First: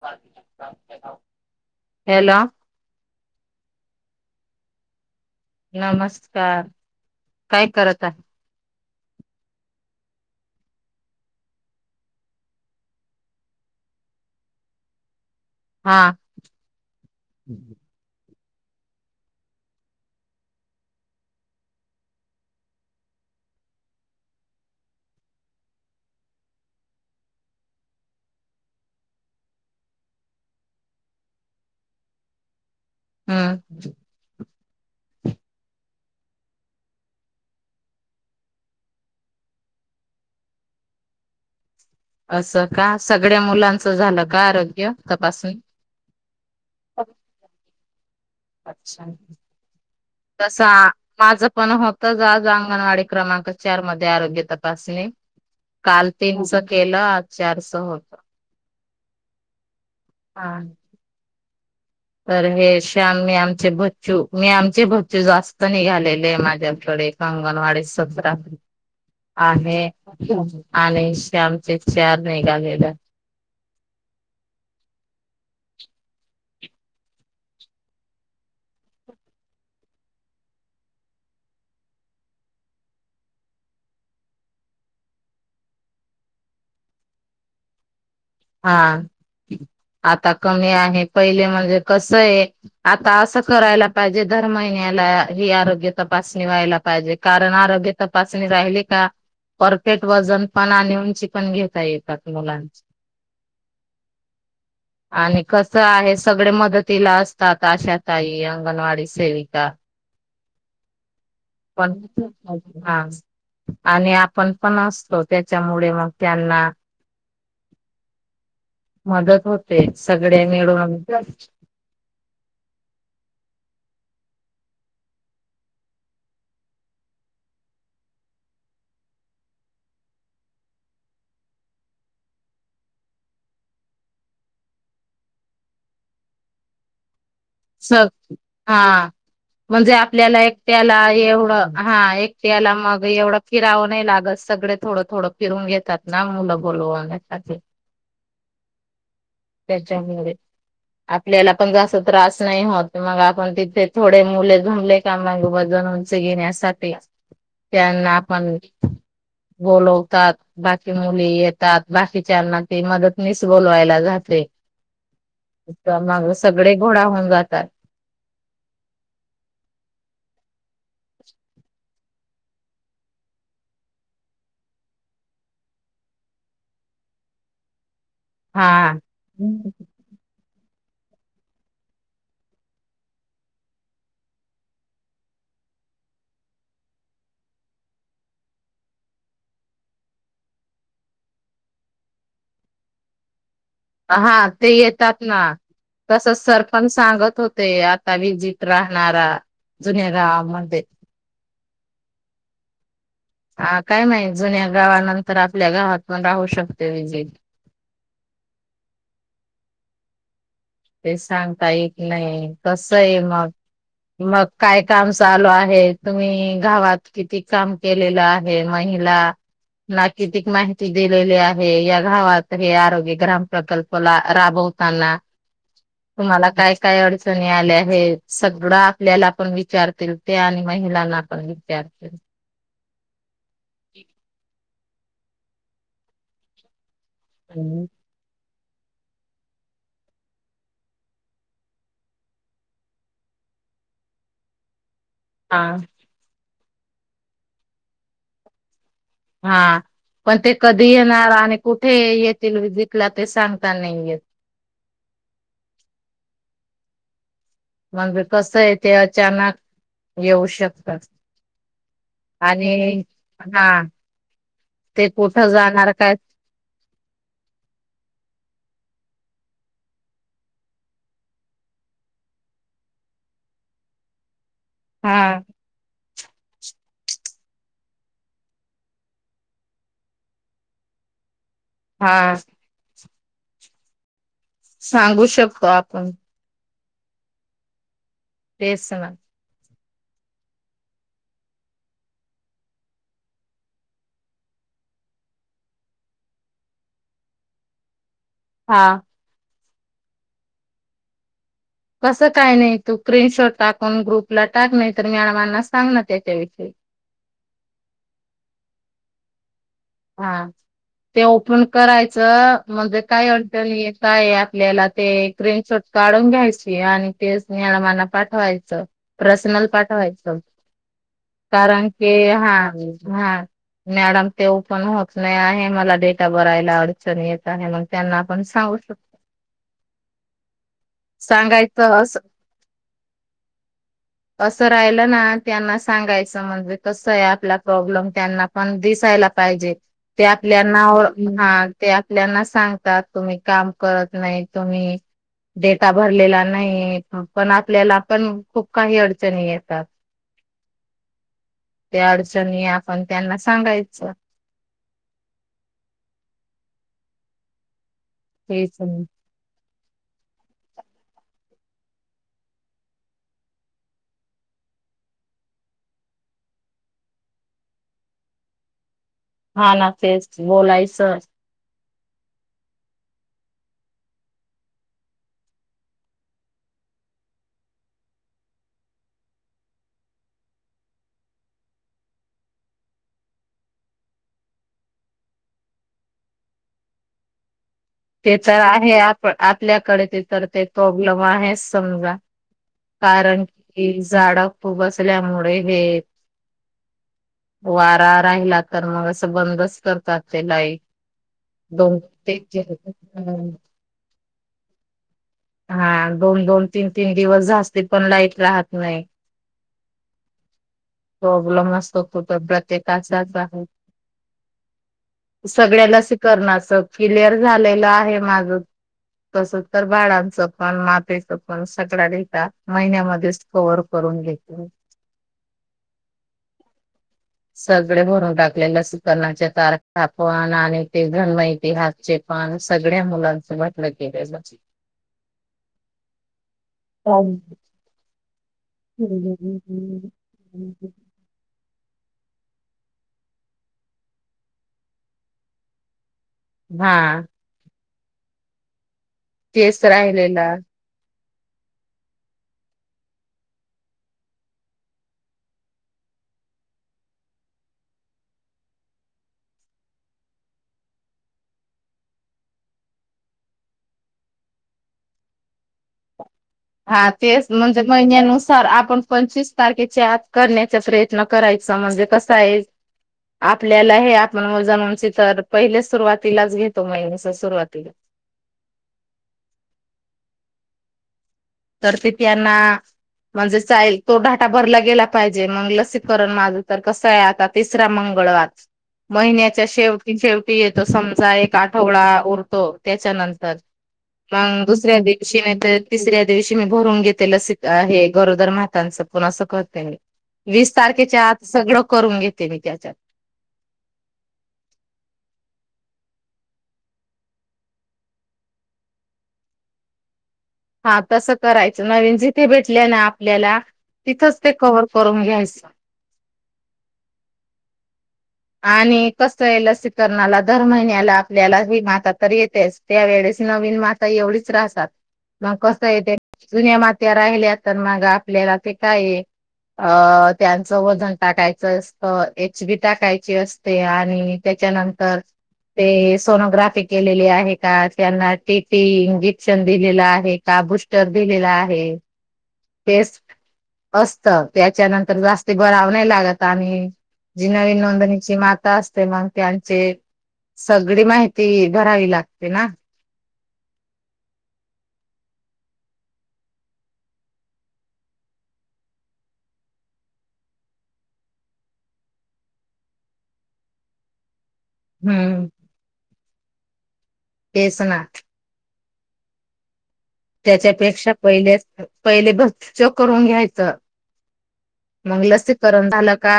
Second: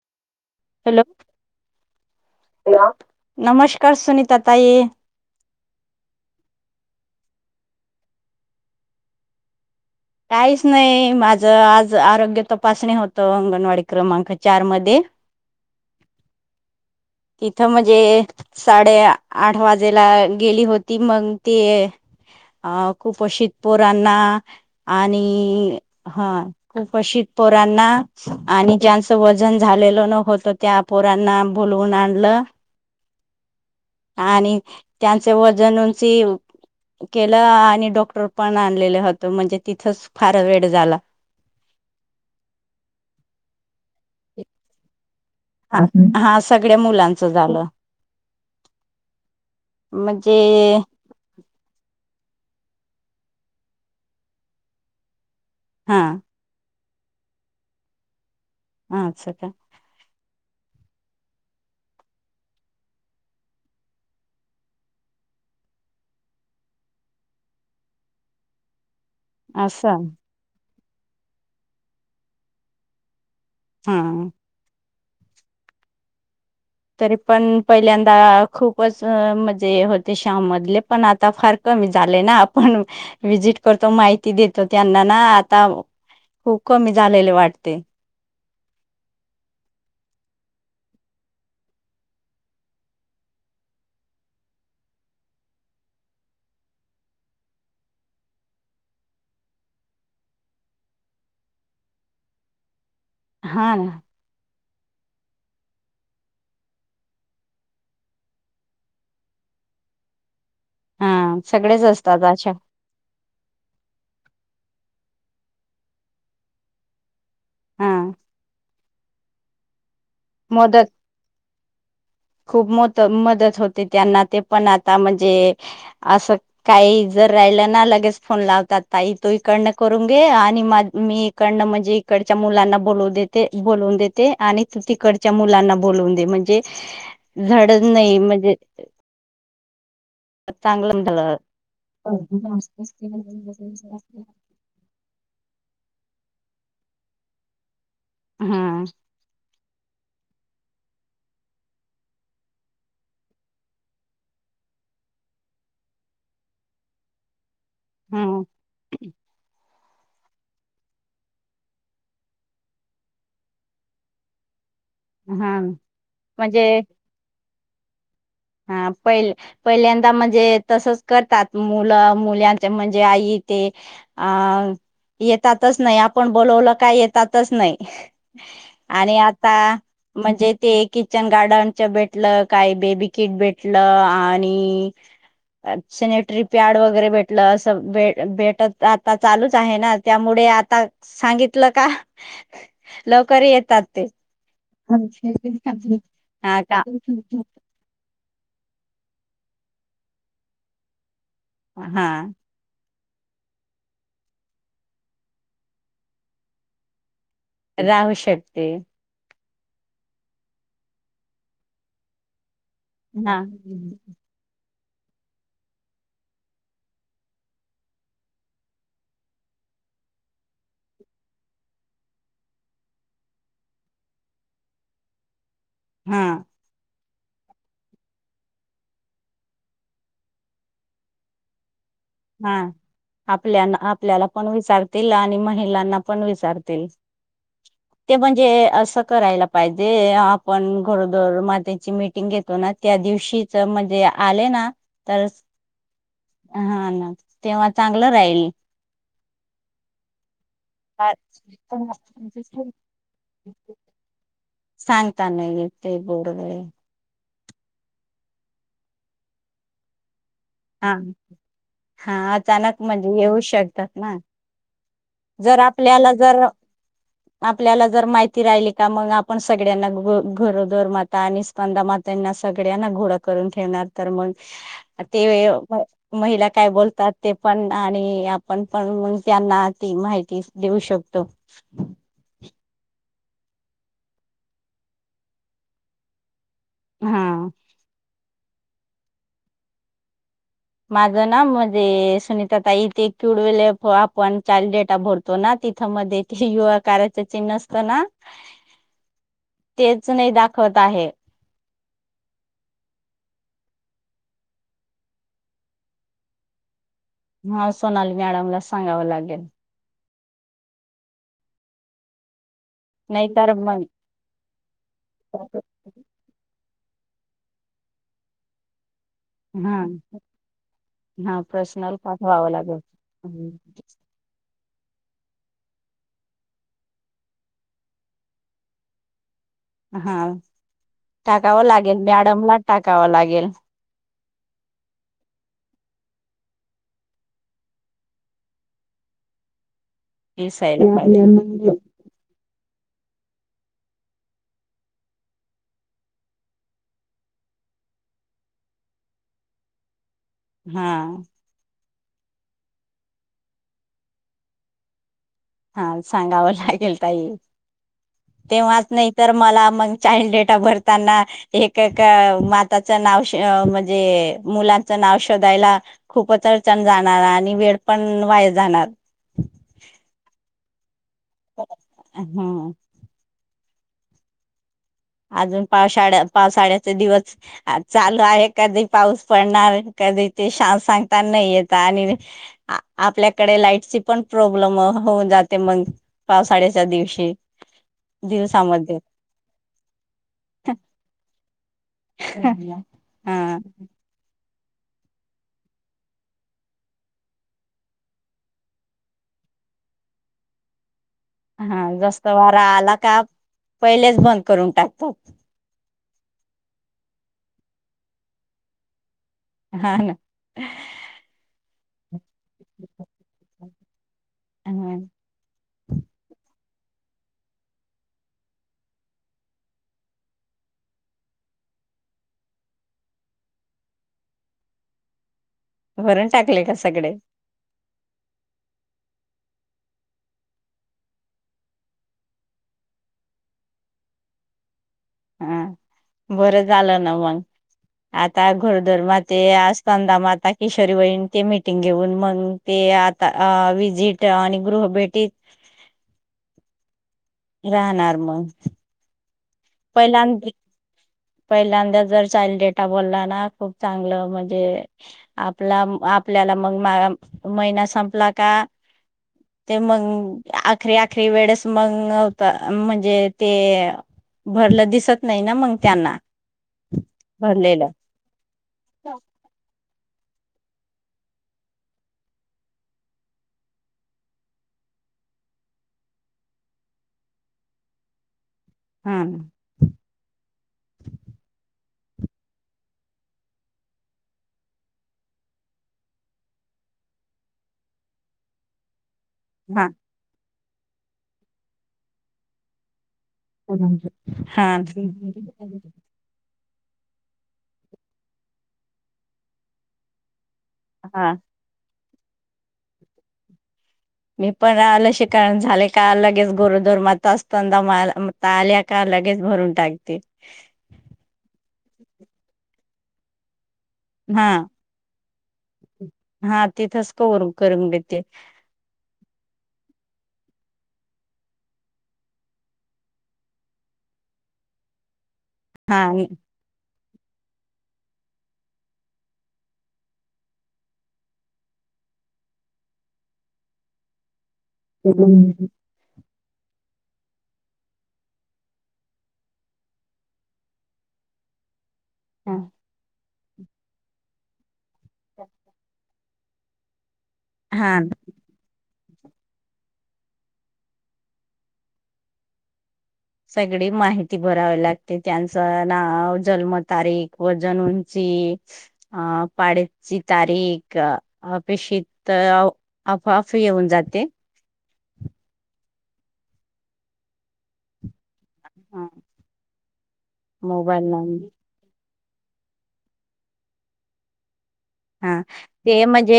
ह [unintelligible] hello hello नमस्कार सुनीता ताई नमस्कार काय करत आहे काहीच नाही माझं आज आरोग्य तपासणी होतं अंगणवाडी क्रमांक चार मध्ये हा तिथं म्हणजे साडे आठ वाजेला गेली होती मग ते अ खूप अशी पोरांना आणि हा खूप अशी पोरांना आणि ज्यांचं वजन झालेलं न होतं त्या पोरांना बोलवून आणला हम् त्यांचे वजनं ची केलं आणि डॉक्टर पण आणलेलं होतं म्हणजे तिथच फार वेळ झाला असं का सगळ्या मुलांचं झालं का आरोग्य तपासणी हा सगळ्या मुलांचं झालं अच्छा म्हणजे तस माझ पण होत जाग अंगणवाडी क्रमांक चार मध्ये आरोग्य तपासणी हा काल तीन केलं चारस होत हा असं का हा तर हे श्यामी आमचे बच्चू मी आमचे बच्चू जास्त निघालेले आहे माझ्या क कांगण वा सज [unintelligible] आहे असं आणि श्यामचे चार नाही घालेलं हम्म तरी पण पहिल्यांदा खूपच मजे होते श्याम मधले पण आता फार क झाले ना आपण विजिट करतो माहिती देतो त्यांना ना आता खूप कमी झालेले वाटते हा आता कमी आहे पहिले म्हणजे कसं आहे आता असं करायला पाहिजे दर महिन्यात लाया हि आरोग्य तपासणी व्हायला पाहिजे, कारण आरोग्य तपासणी झाली का परफेक्ट वजन पण आणि उंची पण घेता येतात मुलांची हा [inaudible] आणि कसं आहे सगळे मदतीला असतात. आशाताई, अंगणवाडी सेविका, हा! सगळेच असतात अशा हा आणि आपण पण असतोचं. त्याच्यामुळे मग त्यांना, हा! मदत होते. सगळे मदत मिळून खूप मोतं मदत होत ते त्यांना ते पण आता म्हणजे, अस काही जर राहिलं ना लगेच फोन लावता. ताई तू इकडं करून घे आणि मा मी इकडं म्हणजे, इकडच्या मुलांना बोलवू देते बोल वून देते आणि तू तिकडच्या मुलांना बोलवून दे म्हणजे, झडच सग नाही म्हणजे हा म्हणजे आप ल्याला एकट्याला चांगलं झालं. एवढं हा एकट्याला मग एवढं फिरावं नाही लागत सगळे थोडं - थोडं थोडं फिरून घेतात ना मुलं बोलवण्यासाठी. हम्म! त्याच्यामुळे आपल्याला पण जर असा त्रास, नाही होत. मग आपण तिथे थोडे मुले जमले का म वजन उंची घेण्यासाठी, त्यांना हा आपण बोलव. तात. बाकी मुले येतात बाकीच्यांना ते मदतनीस बोलवायला जाते. हा मग म्हणजे सगडे गोळा होऊन जातात. हा पहिल पहिल्यांदा म्हणजे तसंच करतात मुलं मुल्यांच्या म्हणजे आई ते अ येतातच नाही आपण बोलवलं का येतातच नाही. हा आणि आता म्हणजे ते किचन गार्डनचं भेटलं काही बेबी, किट भेटलं आणि अ सॅनिटरी पॅड वगैरे भेटलं असं भेट भेटतं आता चालूच आहे ना त्यामुळे ते आता सांगितल का लवकर येत. आ हा ते येतात ना तसंच हा का सरपंच सांगत होते. कवी जीत राहणारा जुन्या गावामध्ये, हा! हा काय माहित जुन्या गावानंतर आपल्या गावात पण राहू शकते विजिट. राहू शकते. ते सांगता येत नाही, कसं आहे हा मग मग काय काम चालू आहे, तुम्ही गावात किती काम केलेलं आहे, महिला ना कितिक माहिती दिलेली आहे या गावात हे आरोग्य ग्राम प्रकल्पला राबव ताना हा तुम्हाला काय काय अडच चणी आल्या आहेत, सगळं आपल्याला पण विचारतील ते आणि महिलांना पण विचारतील. हा आपल्याना आपल्याला पण विचारतील आणि महिलांना पण विचारतील. ते म्हणजे, असं करायला पाहिजे आपण गरोदर मातेची मीटिंग घेतो ना त्या दिवशीच म्हणजे आले ना! तर हा! हा ना तेव्हा चांगलं राहील. हा पण ते, कधी का- येणार आणि कुठे येतील विजिट ला, ते सांगता नाही येत. सांगता नाही ते [unintelligible] मग कसं आहे ते अचानक येऊ हा शकतात. हा अचानक आणि म्हणजे येऊ हा! शकतात ना ते कुठं जर जाणार आपल्याला काय जर आपल्याला जर माहिती राहिली. त्या मग आपण सगळ्यांना घरोदर माता आणि स्कंदा मात्यांना सगळ्यांना घोड करून ठेवणार. तर मग हा ते महिला काय बोलतात ते पण, आणि आपण पण त्यांना ती माहिती देऊ शकतो. हा. सांगू शकतो आपण हा. तेच ना माझं ना म्हणजे सुनीता ताईथे कवडवेले आपण चाल्ड डेटा भरतो ना तिथं मध्ये युवा कारयचं चिन्ह असत ना हा. तेच नाही दाखवत आहे. कसं काय नाही तू स्क्रीनशॉट टाकून ग्रुपला टाक नाही तर मॅडमांना सांग ना त्याच्याविषयी हा सोनाली मॅडमला सांगावं लागेल. हा ते ओपन करायचं म्हणजे काय नाहीतर अटल मग काय आपल्याला ते क्रीन शोट काढून घ्यायचे आणि तेच न मना पाठवायचं पर्सनल हा पाठवायचं. हा कारण पर्सनल क हा पाठवावं लागेल. हा मॅडम ते पण होत नाही आहे मला डेटा भरायला अडचण येत आहे मग त्यांना आपण सांगू शकतो. हा टाकावं सांगायचं लागेल अस मॅडमला टाकावं लागेल. असं राहिलं ना त्यांना सांगायचं म्हणजे कस आहे आपला प्रॉब्लेम त्यांना पण दिसायला जे ते आपल्या दिसायला हा पाहिजे. ते आपल्यांना सांगतात तुम्ही काम करत नाही तुम्ही डेटा भरलेला नाही पण आपल्याला पण खूप काही अडचणी येतात. हा. त्या अडचणी आपण त्यांना सांगायचं. हा सांगावं लागेल ताई हेच तेव्हाच नाही तर मला मग चाईल्ड डेटा भरताना एक एक माताच नाव म्हणजे मुलांच नाव शोधायला खूपच अडचण जाणार आणि वेळ पण वाय जाणार. हा ना तेच बोलायचं. हम्म. अजून पावसाळ्या पावसाळ्याचे दिवस चालू आहे. कधी पाऊस पडणार कधी ते शान सांगता नाही येत आणि आपल्याकडे लाईट पण प्रॉब्लेम होऊन जाते मग पावसाळ्याच्या दिवशी ते तर दिवसामध्ये आहे आप आपल्याकडे तर ते प्रॉब्लेम आहे समजा कारण हा की झाड बसल्यामुळे हे वारा राहिला तर मग असं बंदच करतात ते लाईट हा दोन जस्त ते वारा आला का पहिलेच बंद करून टाकतात. हा दोन दोन तीन तीन दिवस जास्ती पण लाईट राहत नाही. हा ह. प्रॉब्लेम असतो प्रत्येकाचाच हा. सगळ्याला अस करणारत क्लिअर झालेलं आहे माझ तस तर बाळां पण मातेचं पण सगळ्या लता महिन्यामध्येच कवर्ह करून घेते. [unintelligible] वरून टाकले का सगळ सगळे भरून टाकले लसी करणाच्या तारख पण आणि ते भण्महिती हातचे पण सगळ्या मुलांसोबत ल गेलंज. हा बरं झालं ना मग आ घोरदर माते स्कंद माता किशोरी वहिण ते मि टिंग घेऊन मग ते आता विजिट आणि गृह भेटीत हा. राहणार मग तेच राहिलेला पहिल्यांद पहिल्यांदा जर चाल डेटा बोलला ना खूप चांगलं म्हणजे आपला आपल्याला मग मा महिना संपला का ते मग अखरी अखरी वेळेस मग होता म्हणजे ते भरलं दिसत नाही ना मग त्यांना हा तेच म्हणजे भरलेलं महिन्यानुसार आपण पंचवीस तारखे त [unintelligible] करण्याचा प्रयत्न करायचा म्हणजे कसा आहे आपल्याला हे आपण वजणंची तर पहिले सुरुवातीलाच घेतो महिन्याच्या सुरुवातीला [inaudible] हम् तरतीितयाना [unintelligible] म्हणजे चाईल तो डाटा भरला गेला पाहिजे मग लसीकरण माझं तर कसं आहे आता तिसरा मंग मंगळवारच महिन्याच्या हा शेवटी शेवटी येतो समजा एक आठवडा उरतो त्याच्यानंत मग हा दुसऱ्या दिवशी तर तिसऱ्या शी मी भरून घेत [unintelligible] गरोदर मातांच पण अस करते म वीस तारखेच्या हा आता सगळं करून घेते मी त्याच्यात मी पण ल शिकण झाले का लगेच गोरदोर मात असत आल्या का [unintelligible] लगेच भरून टाकते हा तसं करायचं नवीन जिथे भेटल्या ना आपल्याला तिथंच हा ते कव्हर करून घ्यायच हा तिथंच कवर करून देते आणि कस आहे लसीकरणाला दर महिन्याला आपल्याला हे माता तर येतेच त्यावेेळेस नवीन माता एवढीच राहतात मग कस हा येते जु्न्या माता त्या राहिल्या तर मग आपल्याला ते काय अ त्यांचं वजन टाकायचं असत एच बी टाकायच अस आणि त्याच्या नंतर सोनोग्राफी केलेली आहे का त्यांना टीटी इंजेक्शन दिलेला आहे का बुस्टर दि दिलेला आहे टेस्ट असत त्याच्यानंतर जास्त गराव नाही लागत आणि जिनवी हा नोंदणीची माात अस ते मग त्यांचे सगळी माहिती भरावी लागते ना सगळी माहिती भरावी लागते त्यांचं नाव जन्मतारीख व जनूंची [unintelligible] [unintelligible] पाडची तारीख अपेक्षित फाफ येऊन जाते हम्म तेच ना हा [unintelligible] मोबाईल त्याच्यापेक्षा नंबर पहिले पहिले बचच करून घ्यायचं मग हा लसीकरण ते झालं का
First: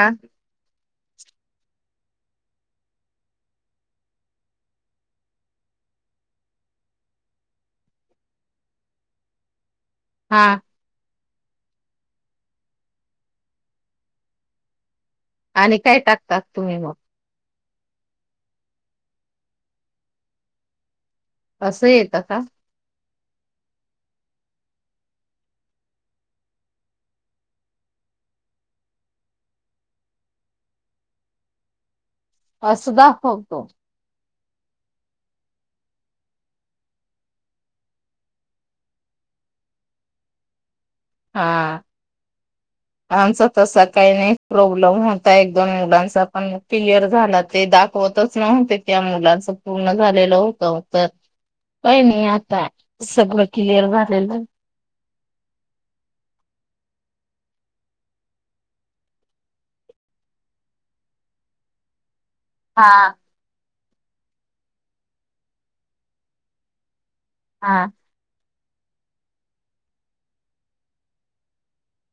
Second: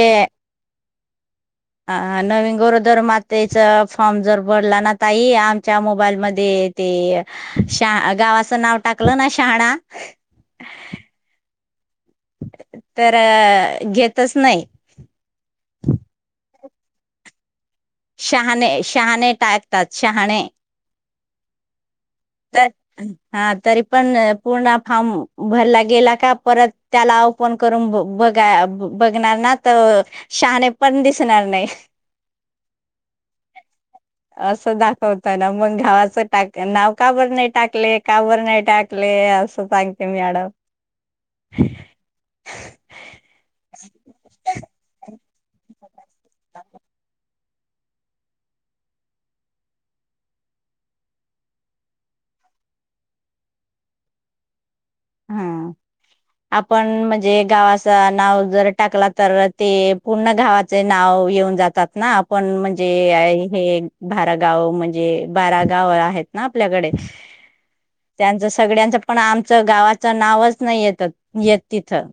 ह नवीन गरोदर मातेच फॉर्म जर भरला ना ताई आमच्या मोबाईलमध्ये ते शहा गावाचं नाव टाकलं ना शहाणा हा तर घेतच नाही आणि काय टाकतात तुम्ही मग शहाणे- शहाणे टाकतात शहाणे - असेच. काय हां - हा तरी पण पूर्ण फारम भरला गेला का परत त्याला ओपन करून - बघा बघणार ना तर शहाणे पण दिसणार नाही. [unintelligible] असं दाखवत ना मग गावाचं टाक नाव - का बर नाही टाकले का बर नाही टाकले असं सांगते मॅडम - हा आमचा तसा काही नाही प्रॉब्लेम होत. एक दोन मुलांचा पण क्लिअर झाला. ते दाखवतच नव्हते त्या मुलांच पूर्ण झालेलं होतं - काही नाही आता सगळं क्लिअर झालेलं. हा आपण म्हणजे गावाच नाव जर टाकला तर ते पूर्ण गावाचे नाव - येऊन जातात ना - पण म्हणजे हा. हे बारा गाव म्हणजे बारा गाव आहेत ना आपल्याकडे- हां त्यांच सगळ्यांचं पण आमचं गावाचं नावच नाही येत- येत तिथं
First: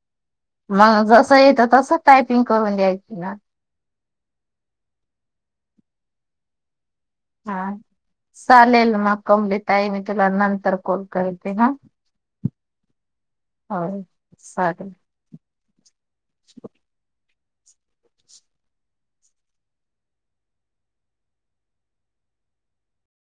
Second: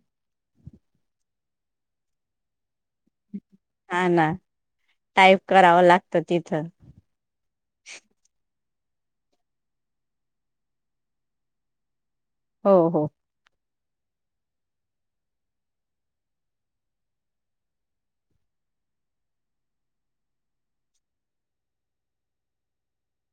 मग जस येतं तस टायपिंग करून द्यायची ना - ह ना टाईप करावं लागतं तिथं! हां चालेल मग कंपनीत आहे मी तुला नंतर कॉल करते ह! हो -हो होय चालेल -